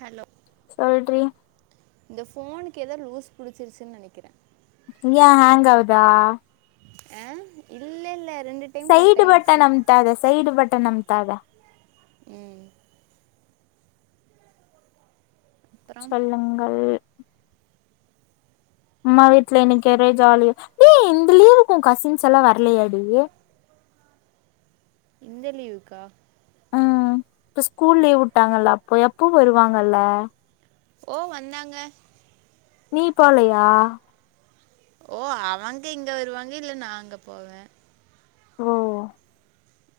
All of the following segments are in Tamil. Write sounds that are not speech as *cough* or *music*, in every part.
ஹலோ சொல்ட்ரி இந்த ஃபோனுக்கு ஏதோ லூசு புடிச்சிருச்சு நெனைக்கிறே ஏ ஹாங்காவுதா ஏ இல்லேல்ல ரெண்ட் சைடு பட்டன் அமுத்தாத சைடு பட்டன் அமுத்தாத ம் அப்புறம் சொல்லுங்கள் அம்மா வீட்டுல இனனைக்கி ஒரே ஜாலி ஏய் இந்த லீவுக்கு ஒ கசின்ஸ்ல்லா வரலியாடி இந்த லீவுக்கா ம் இப்ப ஸ்கூல் லீவ் உட்டாங்கல்ல அப்ப எப்பவு வருவாங்கல்ல ஓ வந்தாங்க நீ போலயா ஓ அவங்க இங்க வருவாங்க இல்ல நா அங்க போவே ஓ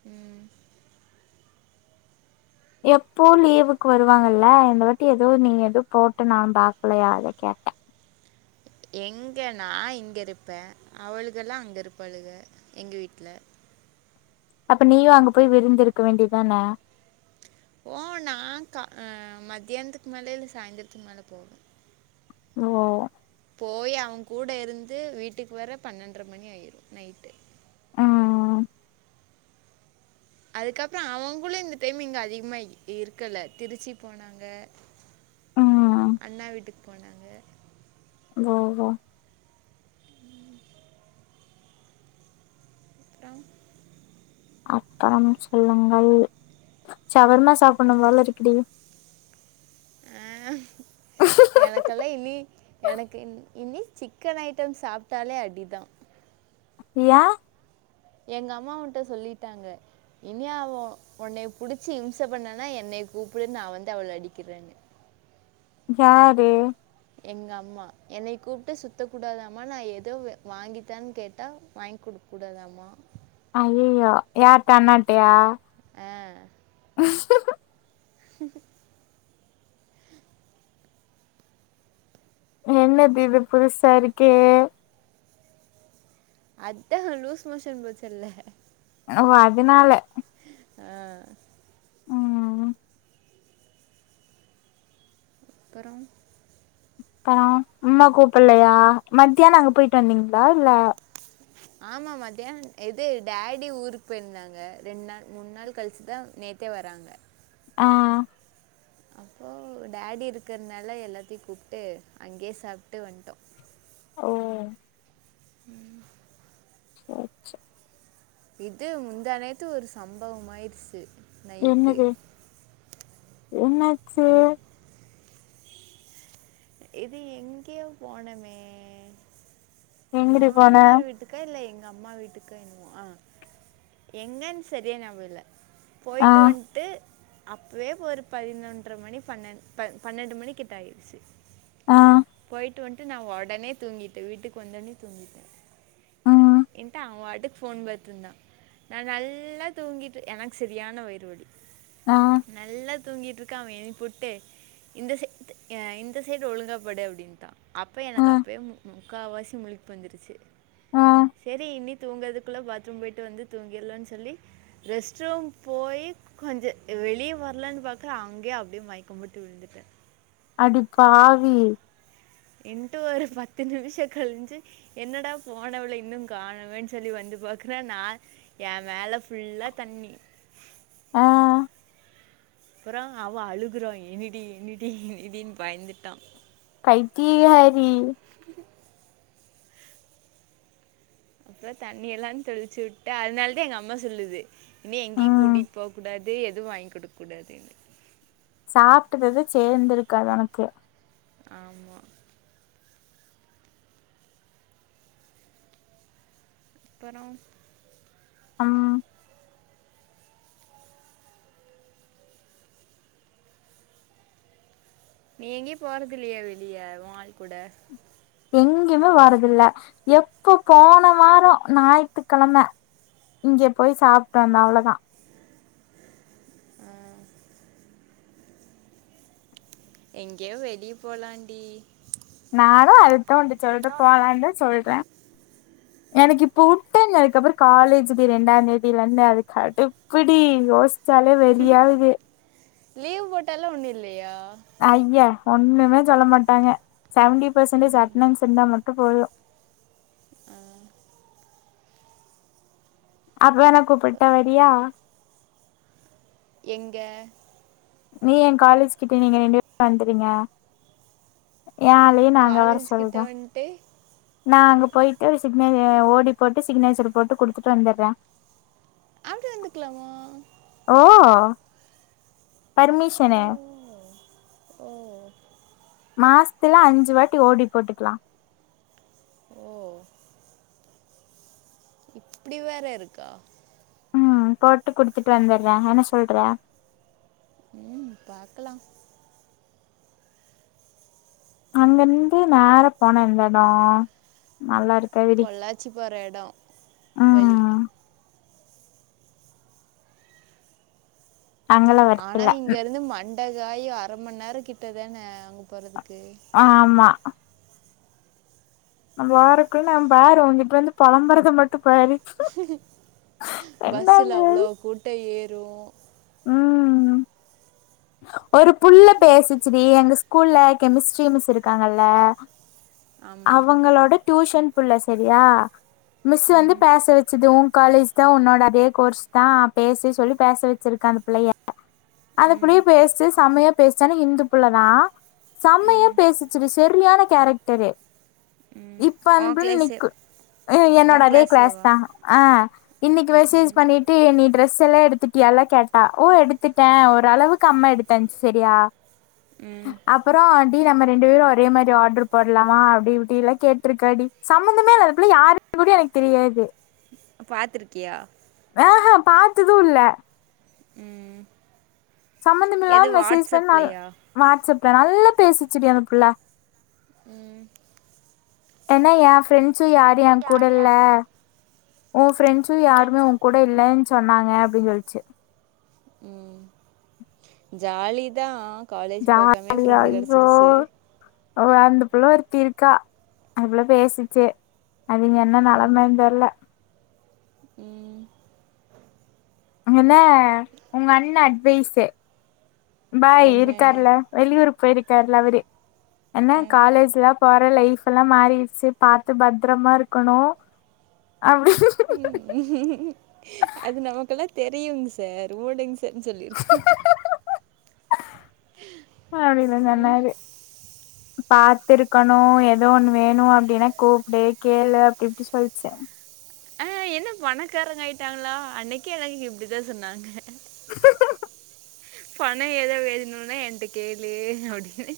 ம் எப்போவு லீவுக்கு வருவாங்கல்ல இந்த வாட்டி எதோ நீங்க எதோ போட்டு நா பாக்கலயா அத கேட்டே எங்க நா இங்க இருப்பே அவளுகலா அங்க இருப்பாளுக எங்க வீட்ல அப்ப நீயு அங்க போய் விருந்திருக்க வேண்டியதான போ நா கா ஆ மதியானத்துக்கு மேல இல்ல சாய்ந்திரத்துக்கு மேல போவோ ஓ போயி அவங் கூட இருந்து வீட்டுக்கு வர பண்ணெண்ட்ர மணி ஆயிரு நைட்டு ஆ ஆ அதுக்கப்றோ அவுங்களு இந்த டைம் இங்க அதிகமா இருக்கல திருச்சி போனாங்க ம் அண்ணா வீட்டுக் போனாங்க ஓ ஓ ம் அப்றோ அப்பறம் சொல்லுங்கள் ஷவர்மா சாப்பிட்ணு போல இருக்குடி ஆ எனக்கெல்லா இனி எனக்கு இன் இனி சிக்கன் ஐட்டம் சாப்டாலே அடிதா யா எங்க அம்மா உன்ட சொல்லிட்டாங்க இனி அவ உன்னய புடிச்சி இம்ச பண்ணனா என்னைய கூப்டு நா வந்து அவள அடிக்கிறேன்னு யாரு எங்க அம்மா என்னய கூப்ட்டு சுத்தக் கூடாதாமா நா எத வாங்கித்தானு கேட்டா வாய்ங் குடுக் கூடா தாமா ஐயையோ யார்ட்ட அண்ணாட்டயா ஆ ஹூ ஹூம் *inaudible* என்னது இது புதுசா இருக்கே அதா லூஸ் மோஷன் போச்சுல்ல ஓ அதுனால ஆ ஆ ஆ அப்பறொ பா அம்மா கூப்பட்லையா மத்தியானோ அங்க போயிட்டு வந்தீங்களா இல்ல *inaudible* ஆமா மத்தியானோ எது டாடி ஊருக்கு போயிருந்தாங்க ரெண்டு நாள் மூணு நாள் கழிச்சுதா நேத் த்தே வராங்க ஆ அப்போ டாடி இருக்கறனால எல்லாத்தயு கூப்ட்டு அங்கயே சாப்ட்டு வண்ட்டோ ஓ சேரி சேரி இது முந்தா நேத்து ஒரு சம்பவமாயிருச்சு என்னது என்ன எ இது எங்கயோ போனமே எங்கடி போன மாம்னார் வீட்டுக் கா இல்ல எங்க அம்மா வீட்டுக்கு என்னவோ ஆ எங்கன்னு சரியா ஞாபகோ இல்ல ஆ போய்ட்டு வண்ட்டு அப்வே ஒரு பதினொன்ற மணி பன்னெ ப பன்னெண்டு மணிக் கிட்ட ஆய்டுச்சு ஆ போயிட்டு வண்ட்டு நா ஒடனே தூங்கிட்டே வீட்டுக்கு வந்தொடனே தூங்கிட்டே ம் என்ட அவ அடு ஃபோன் பாத்துருந்தா நா நல்லா தூங்கிட்டு எனக்கு செரியான வயிறு வலி ஆ நல்லத் தூங்கிட்டுருக்கா அவ எழிப்புட்டு இந்த சை அ இந்த சைட் ஒழுங்காப்படு அப்டின்னுடா அப்பயே ஆ எனக்கு அப்பயே மு முக்காவாசி முழிப்புவந்துருச்சு ஆ சேரி இனி தூங்கதுக்குள்ள பாத்ரூம் போயிட்டு வந்து தூங்கிர்லான் சொல்லி ரெஸ்ட் ரூம் போய் கொஞ்சோ வெளியே வரலான் பாக்கற அங்கே அப்படியே மயக்கம்போட்டு விழுந்துட்டே அடிப்பாவி என்ட ஒரு பத்து நிமிஷோ கழின்சி என்னடா போனவள இன்னு காணமேன் சொல்லி வந்து பாக்குறா நா ஏ மேலே ஃபுல்லா தண்ணி ஆ அப்புறோ அவ அழுகுறா என்னடி என்னடி என்னடீன் பயந்துட்டா பைத்தியகாரி அப்புறோ தண்ணில்லா தெளிச்சுட்டு அதனாலதா எங்க அம்மா சொல்லுது இனி எங்கேயு ம் கூட்டிகிட்டு போக் கூடாது எதுவு வாங்கி குடுக்கூடாதுன்னு சாப்ட்டதது சேந்திருக்காது உனக்கு ஆமா அப்பறோ அம் நீ எங்கேயு போறதில்லையா வெளிய ஓ ஆள் கூட எங்கேயுமே வாரதில்ல எப்ப போன வாரம் ஞாயி்த்துக்கிழம இங்கே போய் சாப்பிட்டு வந்த அவ்ளோதான் ம் எங்கயோ வெளிய போலாம்ண்டி நானும் அததான் உண்ட சொல்றேன் போலான்னு தான் சொல்றேன் *inaudible* எனக்கு இப்ப உட்டா நீ அதுக்கப்புறம் காலேஜ்க்கு ரெண்டாம்ந்தேதில இருந்து அதுக் கடுப்புடி யோசி சிக்சாலே வெறியாகுது லீவ் போட்டாலாம் ஒண்ணு இல்லியா ஐய ஒண்ணுமே சொல்ல மாட்டாங்க செவன்டி பெர்சன்டேஜ் அட்டன்ஸ் இருந்தா மட்டும் போதும் ஆ அப்ப வேன கூப்பட்டா போறோம். வரியா எங்க நீ என் காலேஜ் கிட்ட நீங்க ரெண்டு பேரும் வந்துருங்க என் ஆளயும் நா அங்க வர சொல்றேன் ட்டே நா அங்க போயிட்டு சிக்னே ஓடி போட்டு சிக்னேச்சர் போட்டு கவ குடுத்துட்டு வந்துடுறேன் அங்க வந்துக்கலாமா ஓ ஓ பர்மிஷன்னு ஓ மாசத்துல அஞ்சு வாட்டி ஓடி போட்டுக்கலாம் ஓ இப்படி வேற இருக்கா ம் போட்டு குடுத்துட்டு வந்துடுறேன் என்ன சொல்றே ம் பாக்கலாம் அங்கிருந்து நேர போன எந்த இடம் நல்லா இருக்காது டீ ச்சி போர எடம் வழி அங்கலா ஆனா வரத்தில்ல இங்க இருந்து மண்ட காயும் அர மணி நேரோ கிட்டதானே அங் போறதுக்கு ஆ ஆமா நம்ம வாறக்குள்ள அவன் பாரு உங்கிட்ட வந்து புலம்பறத மட்டு பாரு பஸ்ஸுல ரெண்டாவது அவ்ளோ கூட்ட ஏறும் ம் ஒரு புள்ள பேசிச்சிடி எங்க ஸ்கூல்ல கெமிஸ்ட்ரி மிஸ் இருக்காங்கல்ல ஆமா அவங்களோட டியூஷன் புள்ள சரியா மிஸ் வந்து ம் பேச வெச் சிது உன் காலேஜ் தா உன்னோட அதே கோர்ஸ் தா பேசி சொல்லி பேச வச்சிருக்க அந்த புள்ளய அந்த ம் புள்ளயும் பேஸ்ச்சி செம்மையா பேஸ்ச்சி ஆனா இந்து புள்ள தான் செம்மைய ம் பேசி சு க செரியான கேரக்டரு ம் இப்ப அந்த உன் புள்ள கிளாஸே நிக்கு என்னோட உன் அதே கிளாஸ் கிளாஸேவா தா ஆ இன்னிக்கு மெசேஜ் ம் பண்ணிட்டு என்னிய டிரெஸ் எல்லா எடுத்துட்டியல்லா கேட்டா ஓ எடுத்துட்டே ஒரு அளவுக்கு அம்மா எடு டன் சரியா ம் அப்றோ டி நம்ம ரெண்டு பேரும் ஒரே மாறி ஆர்டர் போடலாமா அப்டி இப்டில்லா கேட்டிருக்காடி சம்பமந்தமேல்ல அந்தபுள்ள யாருன்னு கூட எனக்கு தெரியாது பாத்துருக்கியா ஆஹ் பாத்தது இல்ல ம் எது சம்மந்தமில்லாம மெசேஜ் பண்ணி நல் வாட்ஸ்அப்லயா வாட்ஸ்அப்ல நல்லா பேசிச்சுடி அந்த புள்ள ம் ஏனா ஏ ஃப்ரெண்ட்ஸு யாரு ஏ யாரு கூடல்ல என் உ ஃப்ரெண்ட்ஸு யாருமே உ ஃப்ரெண்ட்ஸு கூ இப்ப இல்லேன் சொன்னாங்க அப்டின் சொல்ச்சு ம் ஜாலிதா காலேஜ் பாக்காமேயே ஃப்ரெண்டு கெடச்சிருச்சு ஓ அந்தபுள்ள ஒருத்தி இருக்கா அந்தபுள்ள பேசிச்சி அதுங்க என்ன ம் நெலமன் தெர்ல ம் அங்கெனே உங்க அண்ண அட்வைஸு பாய் என்னன்னு இருக்கார்ல வெளியூர் போயிருக்கார்ல அவரு என்ன ஆ காலேஜ்லா போற லைஃப்லா மாறிர்ச்சு பாத்து பத்ரமா இருக்கணு அப்டி அது நமக்கெல்லா தெரியுங் சார் ஓடுங் சார்ன் சொல்லியிருக்கனு அப்டினு சொன்னாரு பாத்திருக்கணு எதோ ஒண்ணு வேணு அப்டின்னா கூப்டு கேளு அப்டி இப்டி சொல்ச்சி ஆ என்ன பணக்காரங்காய்ட்டாங்ளா அன்னைக்கு எனக்கு இப்டித்தா சொன்னாங்க பண எதோ வேணுனா என்ட்ட கேளு அப்டினு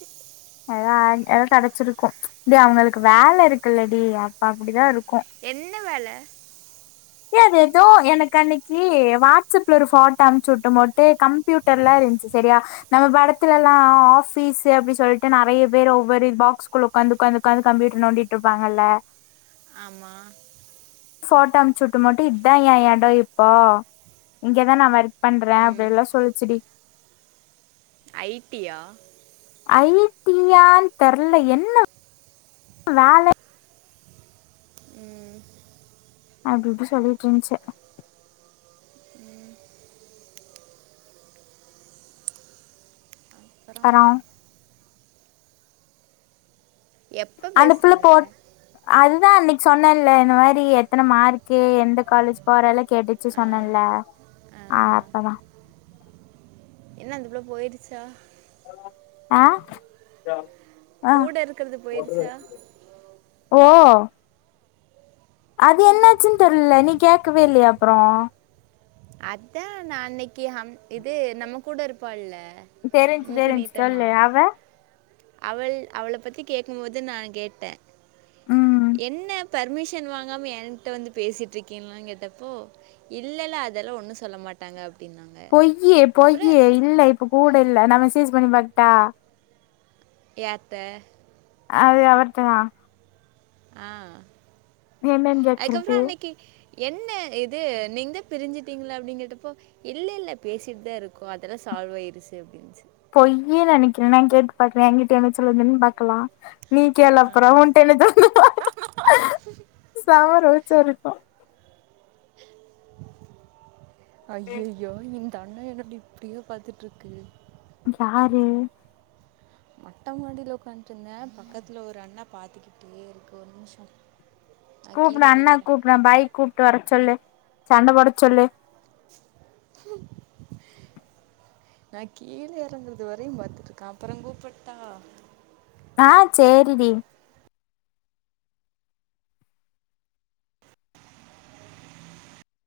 எதா எதாத் கெடச்சிருக்கு டி அவுங்களுக்கு வேல இருக்குல்லடி அப்ப அப்டிதா இருக்கு என்ன வேல ஏ அது எதோ எனக்கு அன்னிக்கு வாட்ஸ்ஸப்ல ஒரு ஃபோட்டோ அம்ச்சுட்டும் போட்டு கம் ப்யூட்டர்லா இருன்ச்சு செரியா நம்ம படத்துலல்லா ஆபீஸு அப்டி சொல்ட்டு நெறைய பேர் ஒவ்வொரு பாக்ஸ் குள்ள உக்காந்து உக்காந்து உக்காந்து கம்யூட்டர் நோண்டிட்ருப்பாங்கல்ல ஆமா ஃபோட்டோ அம்சுட்டு மட்டு இத்தா எ எடோ இப்போ இங்கதா நா வர்க் பண்றே ம். அப்டிலா சொல்ச்சிடி ஐ டி யா ஐ டி யான் தெரல என்ன வேல ம் அப்டி இப்டி சொல்லிட்ருந்துச்சு ம் அப்பறம் அப்பறோ எப்ப அந்த புள்ள பேசுனாங்க? போ அதுதா அன்னைக்கு சொன்னே இல்ல இந்த மாரி எத்தன மார்க்கு எந்த காலேஜ் போறல்லா கேட்டுச்சு ஆ. சொன்னல்ல ஆ அப்பதா என்ன அந்தப் புள்ள போயிடுச்சா ஆ ஆ கூட இருக்கறது போய்ர்ச்சா ஓ அது என்னாச்சுன் தெர்ல நீ கேக்கவே இல்லைய அப்றோ அதான் நான் அன்னைக்கு இது நம்ம கூட இருப்பா இல்ல தெரிஞ்சு தெரிஞ்சு சொல்லு அவ அவள் அவளை பத்தி கேக்குபோது நான் கேட்டேன் ம் என்ன பர்மிஷன் வாங்காம என்கிட்ட வந்து பேசிட்டு இருக்கீங்களுங்கேட்டப்போ இல்லல்ல அதெல்லாம் ஒண்ணும் சொல்ல மாட்டாங்க அப்டின்னாங்க பொய்யி அப்றம் பொய்யி இல்ல இப்ப கூட இல்ல நான் மெசேஜ் பண்ணி பாக்கட்டா யார்ட்ட அது அவர்ட்ட தான் ஆ என்னன்னு கேக்குறது அதுக்கப்புறம் அன்னைக்கி என்ன இது நீ தான் பிரிஞ்சுட்டீங்களா அப்டிங்கேட்டப்போ இல்ல இல்ல பேசிட்டு தான் இருக்கும் அதெல்லாம் சால்வ் ஆயிருச்சு அப்டின்னுச்சு பொய்யுனு நெனைக்கிறேன் நான் கேட்டு பாக்கறேன்ங்கிட்ட என்ன சொல்லுதுன்னு பாக்கலாம் நீ கேலப்புறம் உன்டல த சமார உச்சாரப்ப அய்யய்யோ‌ தண்ணோ என்னடி இப்டியே பாத்துட்டுருக்கு யாரு மொட்டை மாடியில உக்காந்துட்டுருந்தேன் பக்கத்தில ஒரு அண்ணா பாத்துக்கிட்டே இருக்கு ஒரு நிமிஷம் நான் கூப்டு கீழே அண்ணே போய்க்கிறேன் கூப்ரா பாய்க கூப்பிட்டு வர சொல்லு சண்டை போட சொல்லு *unintelligible* நான் கீழே இறங்கறது வரையும் பாத்துட்டு இருக்கேன் அப்றம் கூப்பிட்டா ஆ சேரிடி